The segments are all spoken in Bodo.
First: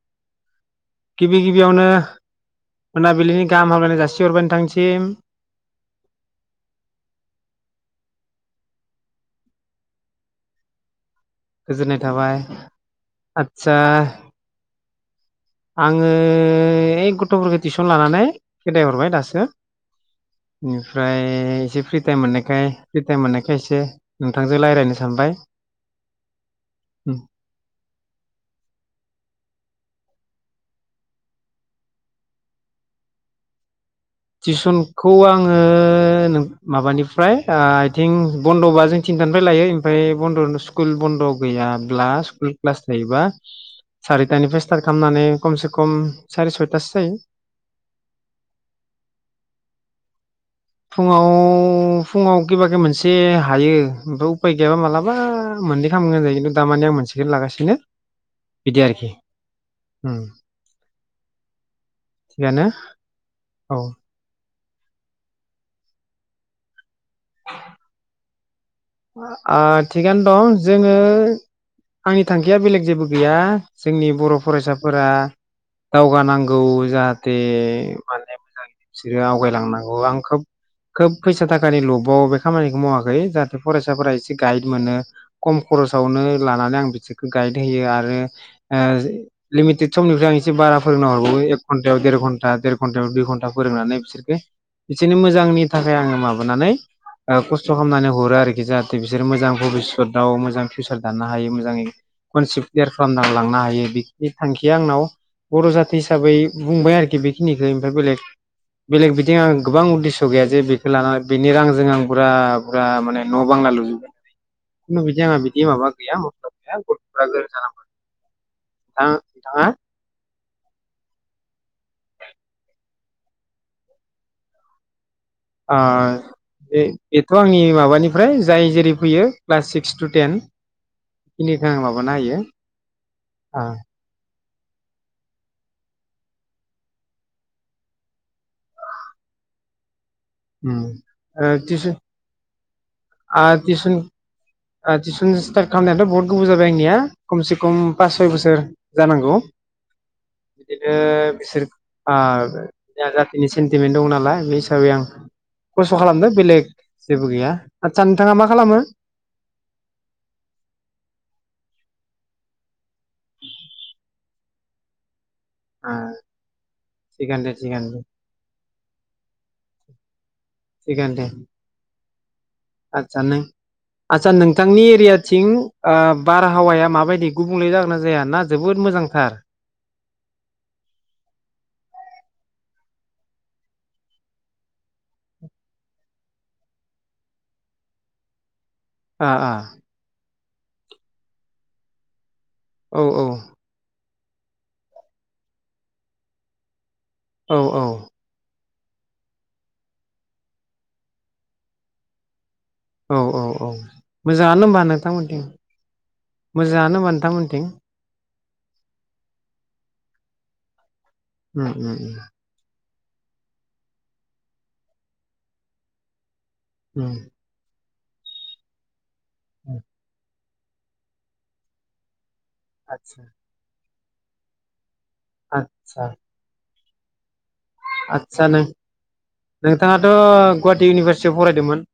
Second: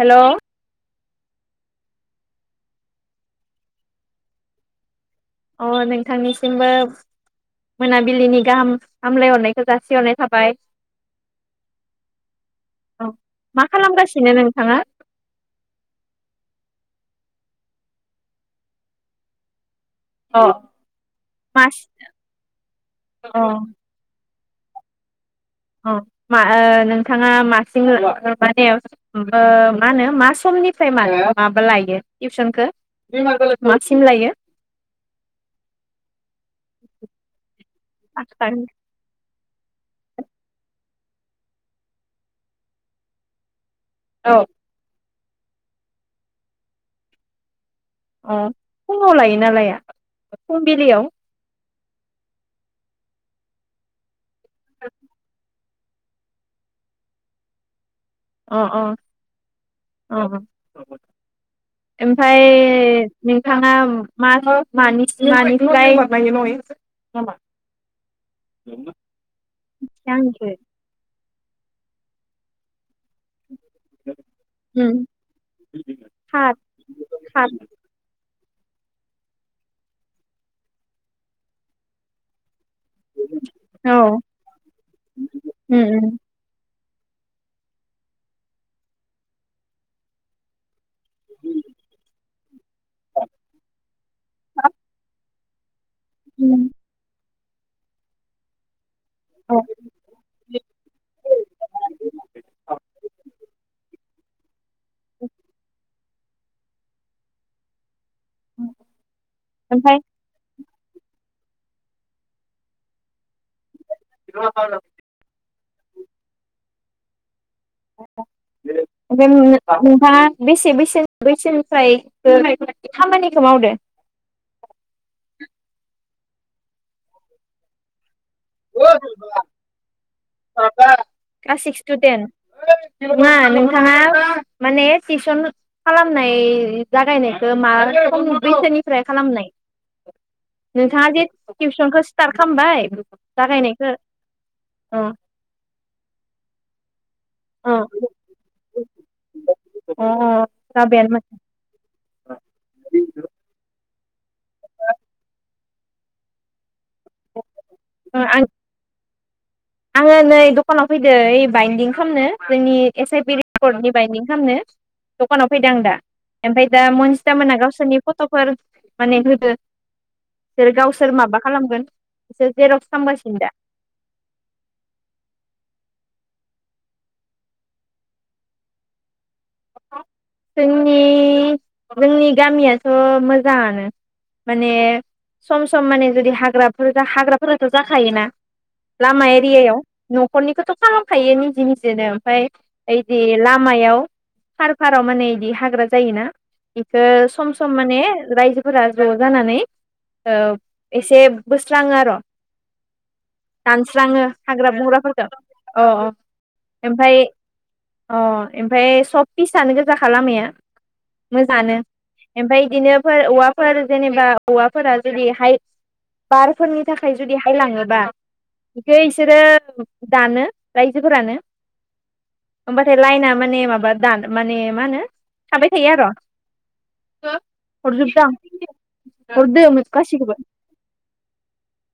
हेल गिबि गिबियावनो मोनाबिलिनि गाहाम हामलायनाय जासिहरबाय नोंथांसिम अ नोंथांनिसिमबो मोनाबिलिनि गाहाम हामलायहरनायखौ जासिहरनाय थाबाय गोजोननाय थाबाय औ मा आदसा खालामगासिनो नोंथाङा आङो ओइ गथफोरखौ टिउसन लानानै खेदथाय हरबाय दासो अ ओमफ्राय मास एसे फ्रि टाइम मोननायखाय फ्रि टाइम अ मोननायखाय एसे नोंथांजों रायज्लायनो सानबाय अ मा ओ नोंथाङा मासिं [unintelligible] मा होनो मा समनिफ्राय मानो माबा लायो टिउसनखौ? मासिम लायो टिउसनखौ आङो माबानिफ्राय आइथिं बन्दबा जों ओफ्राय लायो ओ बनदननो सु स्कुल बन्द गैयाब्ला स्कुल क्लास थायोबा औ सारितानिफ्राय स्टार्ट खालामनानै कमसे कम सार सयथासो जायो अ फुङाव लायो नालाया? फुङाव फुङाव गेबा गेब मोनसे हायो ओमफ्राय उफाय गैयाबा मालाबा मोननै खालामगोन जायो खिथु दामान आं मोनसेखौनो लागासिनो अ बिदि आरोखि अ ओमफ्राय थिगानो नोंथाङा औ मा [unintelligible] नामा अ थिगानो आंनिखो दं जोङो आंनि थांखिया बेलेग जेबो गैया जोंनि बर उम फरायसाफोरा खात दावगानांगौ जाहाथे खात माने बिसोरो आवगायलांनांगौ आं खोब खोब फैसा थाखानि लबाव बे खामानिखौ मावाखै जाथ औ फरायसाफोरा इसे गाइड मोनो खम उम खरसावनो लाना माने आं बिसोरखौ गाइड होयो आरो ओ लिमिटेड समनिफ्राय आं इसे बारा फोरोंना हरबावो एक घन्टायाव देर घन्टा देर घन्टायाव दुइ घन्टा फोरोंनानै बिसोरखो बिसोरनि मोजांनि थाखाय आङो उम माबानानै ओ खस्थ खालामनानै हरो आरो [unintelligible] जाथे बिसोरो मोजां औ भबिसतआव मोजां फिउसार दाननो हायो मोजाङै कनसेप्ट क्लियार खालामना लांनो हायो बे थांखि जे आंनाव बर जाथ बे हिसाबै बुंबाय आरोखि बेखिनिखो ओमफ्राय बेलेग बेलेग बिदिं आं गोबां ओमफाय उदेस गैया जे लानानै बिनि रांजों आं बुरा बुरा माने न बांला लुजोब खुनु बिदि आंहा बि बि माबा गैया मथ्लब गैया गथफोरा रो [unintelligible] ओमफ्राय नों नोंथाङा बेसे बेसे बसेन [unintelligible] ए खामानिखौ मावदो ओ बे बेथ आंनि माबानि ओमफ्राय जाय जेरै फैयो class six to ten class बेखिनिखौ सिक्स आं टु टेन माबाना होयो नङा ओ नोंथाङा माने टिउसन खालामनाय जागायनायखौ मा सम बैसोनिफ्राय खालामनाय उम नोंथाङा जे ओ टिउसन टिउसनखौ स्टार्ट खामबाय आ टिउसन ओ अ टिसन स्टार्ट खामनायाथ बहुत गोबाव जाब [inaudible] खमसे अ खम पास सय बोसोर जानांगौ अ बिदिनो जाबायानो माथो बिसोर [inaudible] ओरैनो दं नालाय बे हिसाबै आं खस्थ खालामदो बेलेग जेबो गैया आदसा नोंथाङा आं मा खालामो आङो नै दखानाव फैदो ओइ बाइन्दिं खामनो जोंनि एस आइ पि रिपर्नि बायेदिं खामनो [unintelligible] दखानाव फैदों आं ओ दा ओमफ्राय दा मोनजिथा थिगानो दे मोना थिगानो गावसोरनि दे फट फोर माने होदो इसोर गावसोर माबा खालामगोन बिसोर जेरक्स आथसा खालामगासिनो नों दा आथसा नोंथांनि [unintelligible] थियाथिं ओ बारहावाया माबायदि गुबुंले जागोना जाया ना जोबोद मोजांथार? जोंनि जोंनि गामियाथ मोजाङानो माने सम सम माने जुदि हाग्राफोरा हाग्राफोराथ जाखायोना लामा ओ एरियायाव न' न'खरनिखौथ' खालामखायो निजे निजेनो ओमफ्राय, ओइदि ओ लामायाव [unintelligible] आव माने इदि हाग्रा जायोना इखो सम औ सम माने रायजोफो फोरा ज' जानानै ओ एसे बोस्राङो आर औ औ औ दानस्राङो मोजाङानो हाग्रा होमबा बंग्राफोरखौ नोंथांमोनथिं ओ अ मोजाङानो होमबा ओमफाय नोंथांमोनथिं अ ओमफ्राय सबनि फिसायानो गोजाखा खालामाया उम मोजाङानो उम उम ओमफाय इदिनो फोर औवाफोर जेनेबा हौवाफोरा जुदि हाइ बारफोरनि थाखाय उम जुदि हायलाङोबा गैस बिसोरो दानो रायजोफोरानो होमबाथाय आदसा लायेना माने माबा दानो [unintelligible] माने मा होनो थाबाय थायो आर, [unintelligible] आथसा नों-नोंथांङाथ गासैखौबो गुवाटि इउनिभारसिटियाव फरायदोमोन?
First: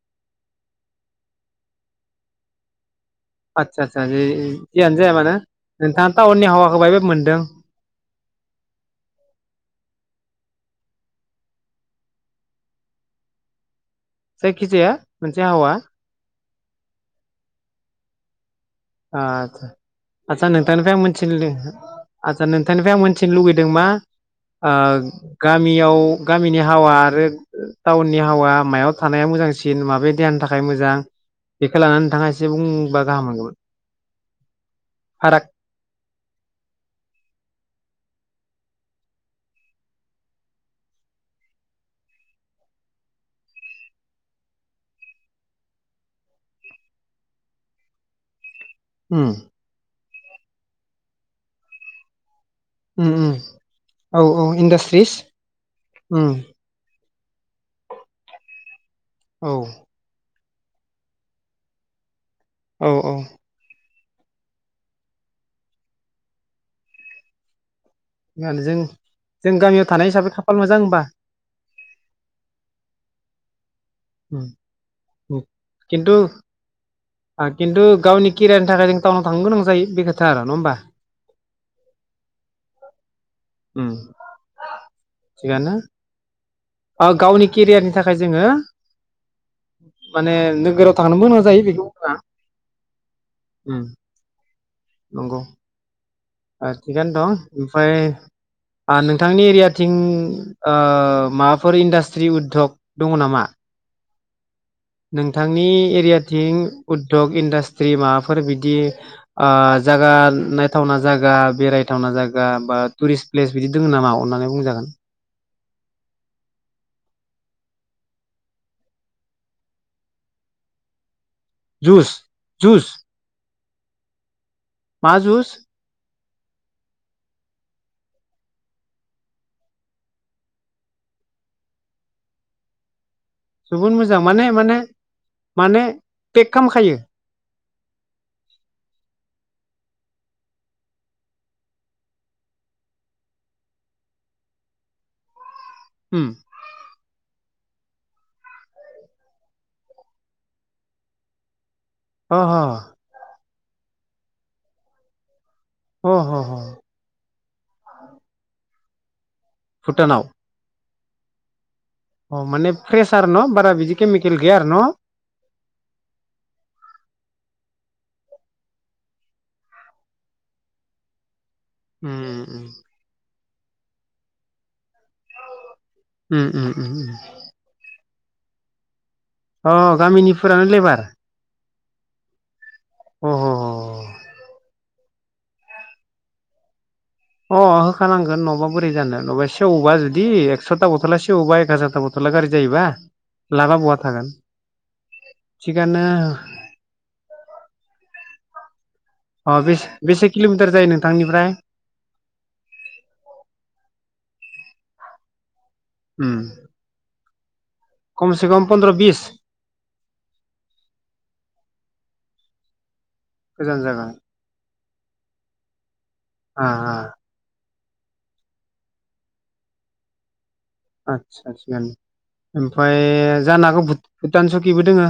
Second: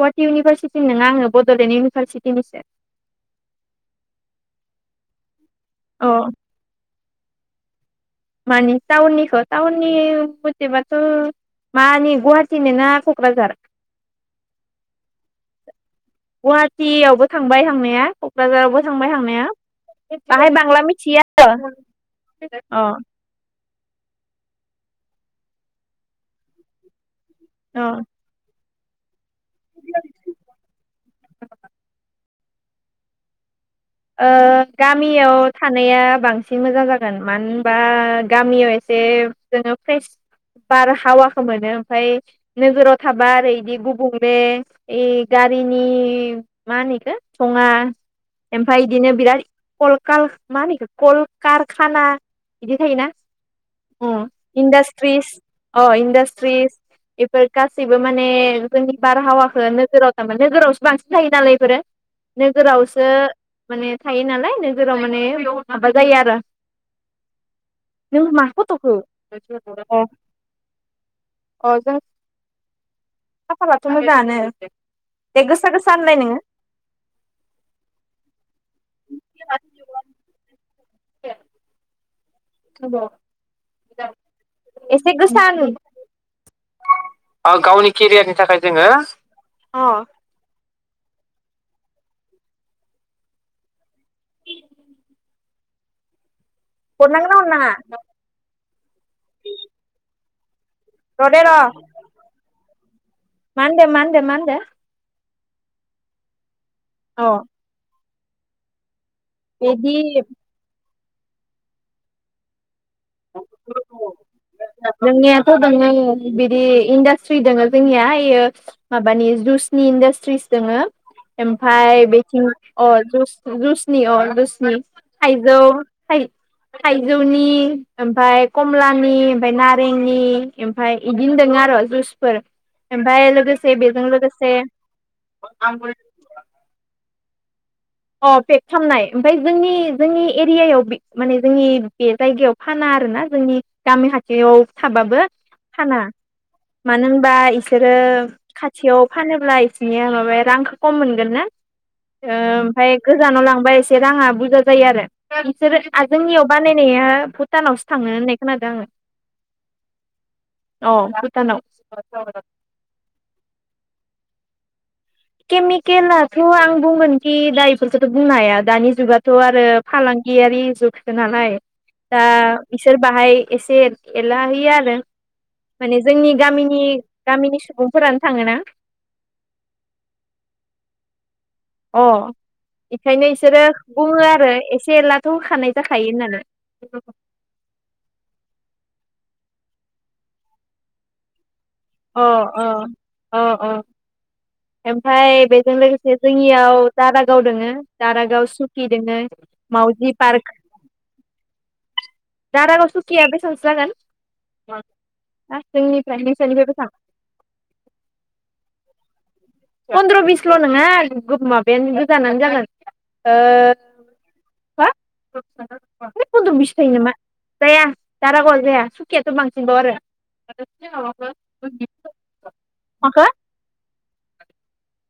गुवाटि इउनिभारसिटि नङा आङो बडलेण्ड इउनिभारसिटिनिसो । आथसा आदसा जेह जयानो जाया मानो अ नोंथांआ टाउनननि हावाखौ [unintelligible] [unintelligible] मानि टाउननिखो टाउननि थिबाथ मानि गुवाहाटिनो ना कक्राझार जायखिजाया मोनसे [unintelligible] गुवाहाटियावबो थांबाय हांनाया कक्राझारावबो थांबाय ओ थांनाया आदसा आदसा बाहाय बांला नोंथांनिफ्राय आं मिथिया मोनथिनो लो आचसा अ नोंथांनिफ्राय आं मोनथिनो लुबैदों मा ओ गामियाव गामिनि हावा आरो अ टाउननि हावा मायाव थानाया मोजांसिन माबे देहानि थाखाय मोजां बेखौ लानानै नोंथाङा एसे बुंबा गाहाम मोनगोमोन ओ गामियाव थानाया बांसिन मोजां जागोन मानो होनबा गामियाव ए एसे जोङो फ्रेस बार हावाखौ मोनो ओमफाय नोगोराव थाबा ओरै बिदि गुबुंले ओइ गारिनि मा होनो इखो धङा ओमफाय इदिनो उम बिराद कल काल मा होनो इखो कल कारखाना बिदि उम थायोना उम अ औ औ इन्डास्ट्रिस इन्डासट्रिस अ उम इन्डास्ट्रिस इफोर गासैबो माने जोंनि औ बारहावाखौ नोजोराव तामाने नोगोरावसो बांसिन थायो नालाय इफोरो औ नोगोरावसो औ ने थायो नालाय नोगोराव माने माबा जायो आरो नों मा माने जों फट'खौ जों गामियाव अ थानाय हिसाबै खाफाल मोजां होमबा अ जों खाफालाथ' मोजाङानो औ दे गोसा गोसा होनलाय खिनथु नोङो खिनथु ओ गावनि किरानि थाखाय जों ताउनाव थांनो गोनां जायो बे खोथा आरो न बा उम [unintelligible] एसे गोसा होन अ गावनि केरियारनि थाखाय जोङो अ माने नोगोराव थांनोबो गो जायो बेखौ बुंआ उम नंगौ ओ थिगानो दं हरनांगोना ओमफ्राय हरनाङा आं नोंथांनि एरियाथिं ओ र' दे र' माबाफोर इन्डास्ट्रि उद्धग दङ नामा मा होनदो मा होनदो होनदो नोंथांनि एरियाथिं अ उद्यग इन्डासट्रि माबाफो फोर बिदि आं जागा बिदि नायथावना जागा बेरायथावना जागा बा टुरिस प्लेस बिदि दङ नामा अनानै बु बुंजागोन। दङ बिदि इन्डासट्रि दोंङो जोंनिया यो माबानि जुइसनि इन्डासट्रिस दोङो। ओमफाय जुस बेथिं अ जुस ज जुइसनि अ जुइसनि मा जुस थाइजौ। थाइ थाइजौनि ओमफाय कमलानि। ओमफाय नारेंनि ओमफाय इदिनो दों आरो जुसफोर। ओमफाय लोगोसे जबोद बेजों मोजां माने लोगोसे माने माने पेक खालामखायो। अ पेक खालामनाय ओमफाय जोंनि जोंनि एरियायाव पे माने जोंनि बे जायगायाव फाना आरोना जोंनि गामि खाथियाव थाबाबो। फाना उम मानो होनबा इ। बिसोरो खाथियाव फानोब्ला इसनिया माबाया रांखौ कम मोनगोन ना। ओ अ ह। ओमफ्राय गोजानाव लांबा एसे राङा बुरजा जायो आरो। आं बिसोरो आ अह जोंनियाव अह बानायनाया भु। भुटानावसो थाङो होननाय खोनादों आङो। भुटानाव। अ भुटानाव। अ माने फ्रेसार न बारा बिदि केमकेल। खेल गैया आरो न। केमिकेलाथ आं बुंगोनखि दा इफोरफोरखौथ बुंनो हाया दानि जुगाथ आरो फालांगियारि जुगसो नालाय। दा उम इसोर बाहाय। एसे एला होया आरो। माने जोंनि उम गामिनि उम गामिनि सुबुं। फोरानो थाङोना। अ गामिनिफोरानो लेबार। अ। अ बेखायनो बिसोरो बुङो आरो एसे। एसे एलाथ होखानाय जाखायो होननानै। अ होखानांगोन नङाबा बोरै जानो नङाबा सेवबा जुदि एकसथा बथला सेवोबा। अ अ अ अ अ बहा थागोन ओमफाय बेजों थिगानो लोगोसे जोंनियाव दारागाव दोङो। दारागाव सिफ अ बेसे बेसे किलमिटार जायो नोंथांनिफ्राय। दाारागाव सुखिया बेसेबांसो जागोन। जोंनिफ्राय नोंसानिफ्राय बेसां‌ कमसे कम पन्द्र बिस। फन्द्र बिसल नङा माबायानो गोजानो जागोन। गोजान जागोन। [unintelligible] है फन्द्र आ बिस जायो आ नामा? जाया दारागावआ जाया सुखियाथ' बांसिनबाव आरो आतसा थिकआनो ओमफ्राय माखो? जानो हागौ बुद भुटान सकिबो दोङो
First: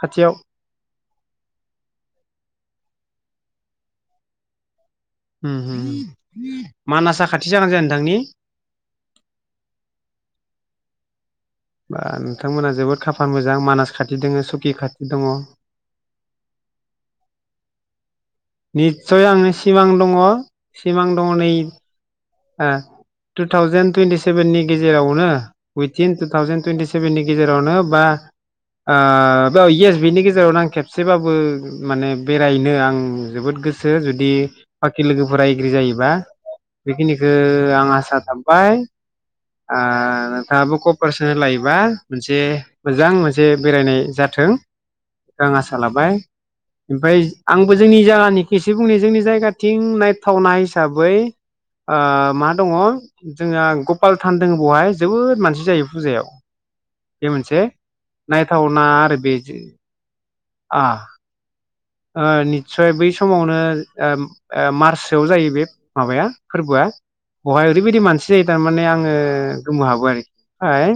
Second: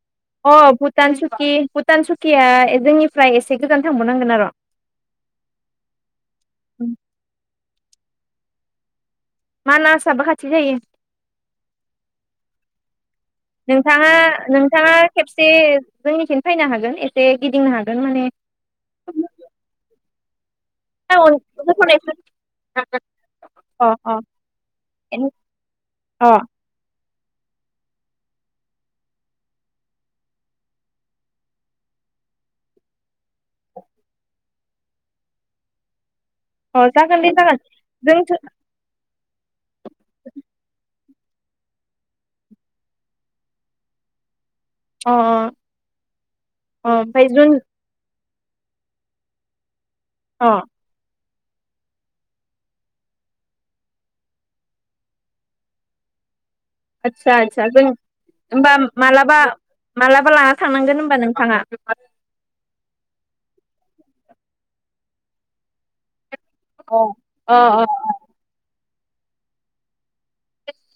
खाथियाव अ भुटान सुखि भुटान सुकिया ए जोंनि फ्राय एसे गोजान थांबावनांगोन आरो ओम हो मानसा खाथि जागोनना जाया नोंथांनि मानासाबो खाथि जायो। बा नोंथांमोना जोबोद खाफाल मोजां मानास नोंथाङा खाथि दङ सुकि नोंथाङा खाथि दङ। खेबसे जोंनिथिं फैनो हागोन एसे गिदिंनो हागोन माने निस्सय आंनि सिमां दङ सिमां अ दङ नै ओ टु अ थावजेन टुनथि अ सेभेननि गेजेरावनो बिथिं टु थावजेन टुइनथिस्क सेभेननि गेजेरावनो बा ओ बे इयेस बेनि गेजेरावनो आं खेबसेबाबो माने बेरायनो आं जोबोद गोसो जुदि बाखि लोगोफोरा एग्रि जायोबा अ जागोन दे बेखिनिखौ जागोन आं आसा जोंथ' थाबाय ओ नोंथाङाबो कपारेसन लायोबा मोनसे मोजां मोनसे बेरायनाय जाथों अ आं आसा लाबाय ओमफ्राय आंबो जोंनि जायगानि एसे बुंनो जोंनि जायगाथिं अ नायथावना हिसाबै ओ मा दङ जोंहा गपाल थान दङ बहाय जोबोद मानसि जायो फुजायाव बे आदसा मोनसे आदसा जों होनबा नायथावना आरो बे मालाबा मालाबा लाना आ थांनांगोन होनबा नोंथाङा [inaudible] ओ नि सय बै समावनो ओ ओ मार्चसोआव जायो बे माबाया फोरबोआ बहाय ओरैबायदि मानसि जायो थारमाने आं ओ गोमो हाबो आरोखि ओमफ्राय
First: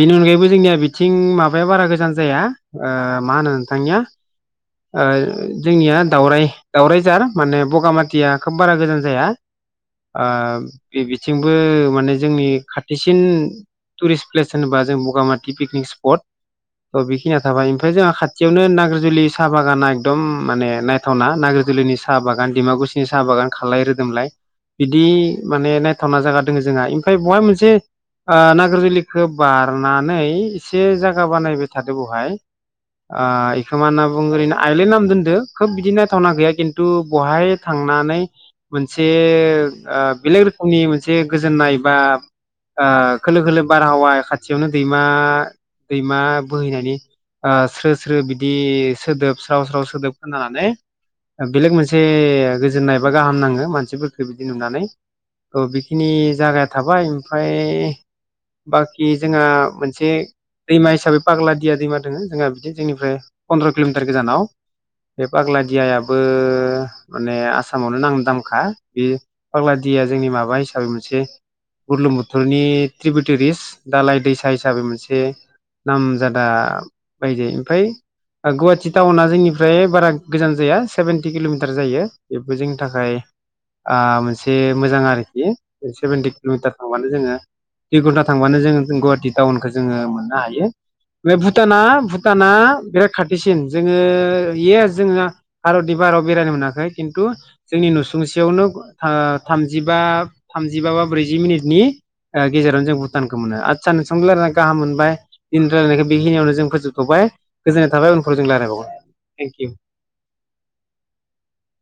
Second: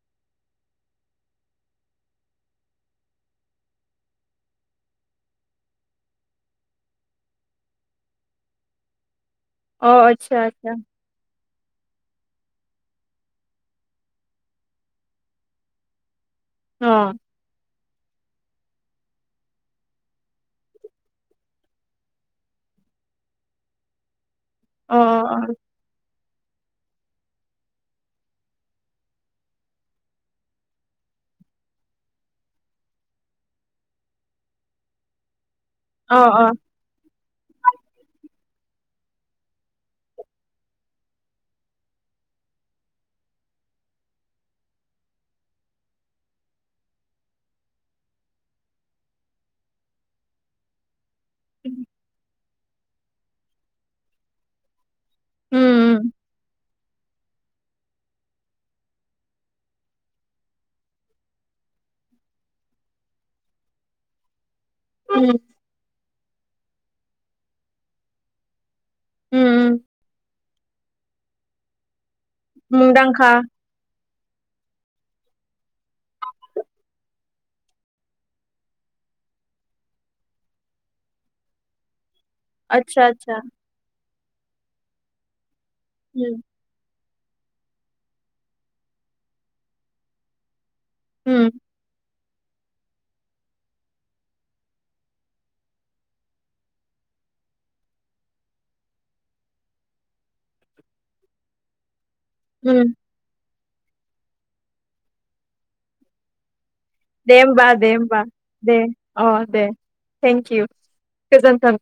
बेनि अनगायैबो जोंनिया बिथिं माबाया बारा गोजान जाया ओ मा होनो नोंथांनिया ओ जोंनिया दावराय दावरायझार माने बगामाटिया खोब बारा गोजान जाया अ आतसा आतसा बो माने जोंनि खाथिसिन टुरिस्ट प्लेस होनोबा जों बगामाथि पिकनिक स्पट अ औ बेखिना थाबाय ओमफ्राय जों खाथियावनो नाग्रि जुलि साहा बागाना एकदम माने नायथावना नाग्रि जुलिनि साहा बागान दिमाकुसिनि साहा बागान खालाय रोदोमलाय अ बिदि माने नाय थावना जागा दङ जोंहा ओमफ्राय बेहाय मोनसे नागिर जुलिखौ बारनानै एसे जागा बानायबाय थादो बेहाय आ खोमाना बुं ओरैनो आइलेन्ड नाम दोनदो खोब बिदिनो अ थावना अ गैया खिन्थु बहाय थांनानै मोनसे बेलेग रोखोमनि मोनसे गोजोननाय बा आ खोलो खोलो बारहावा खाथियावनो दैमा दैमा बोहैनायनि आ स्रो स्रो बि दि सोदोब स्राव स्राव सोदोब खोनानानै बेलेग मोनसे गोजोननायबा गाहाम नाङो मानसिफोरखौ बिदि नुनानै औ उम बेखिनि जागाया थाबाय ओमफ्राय बाखि जोंहा मोनसे दैमा हिसाबै पाग्लादिया दैमा दङ जोंहा बिदिनो जोंनिफ्राय पन्द्र किमिटार गोजानाव बे उम फाग्ला दियाया बो माने आसामावनो नाम दांमखा उम फाग्ला दिया जोंनि माबा साबि मोनसे बुर्लुंबुथुर थुरनि मुंदांखा त्रिबेटेरिएस दालाय दैसा हिसाबै मोनसे नामजादा बायजायो ओमफ्राय गुवाहाटि टाउना जोंनिफ्राय बारा गोजान जाया सेभेेनटि किलमिटार जायो बेबो जोंनि आदसा थाखाय आदसा आ मो नसे मोजां आरोखि सेभन्टि उम कलमिटार दं माने जोंङो दुइ घन्टा थांबानो जो गुवाहाटि टाउनखौ जोंङो मोननो हायो बे उम भुटाना भु टाना बेेरा खाथिसिन जोङो इयेस जोंना भारतनि भाराव बेरायनो मोनाखै खिन्थु जोंनि नुसुंसेयावनो थामजिबा थामजिबा बा ब्रैजि मिनिटनि ओ उम गेजेरावनो जों भुटानखौ मोनो आट साननसुंनो रायलायना गाहाम मोनबाय दिनै रायलायनायखौ बेखिनियावनो जों फोजोब थबाय दे होमबा गोजोन दे होमबा दे अ दे थेंकि इउ गोजोन्थों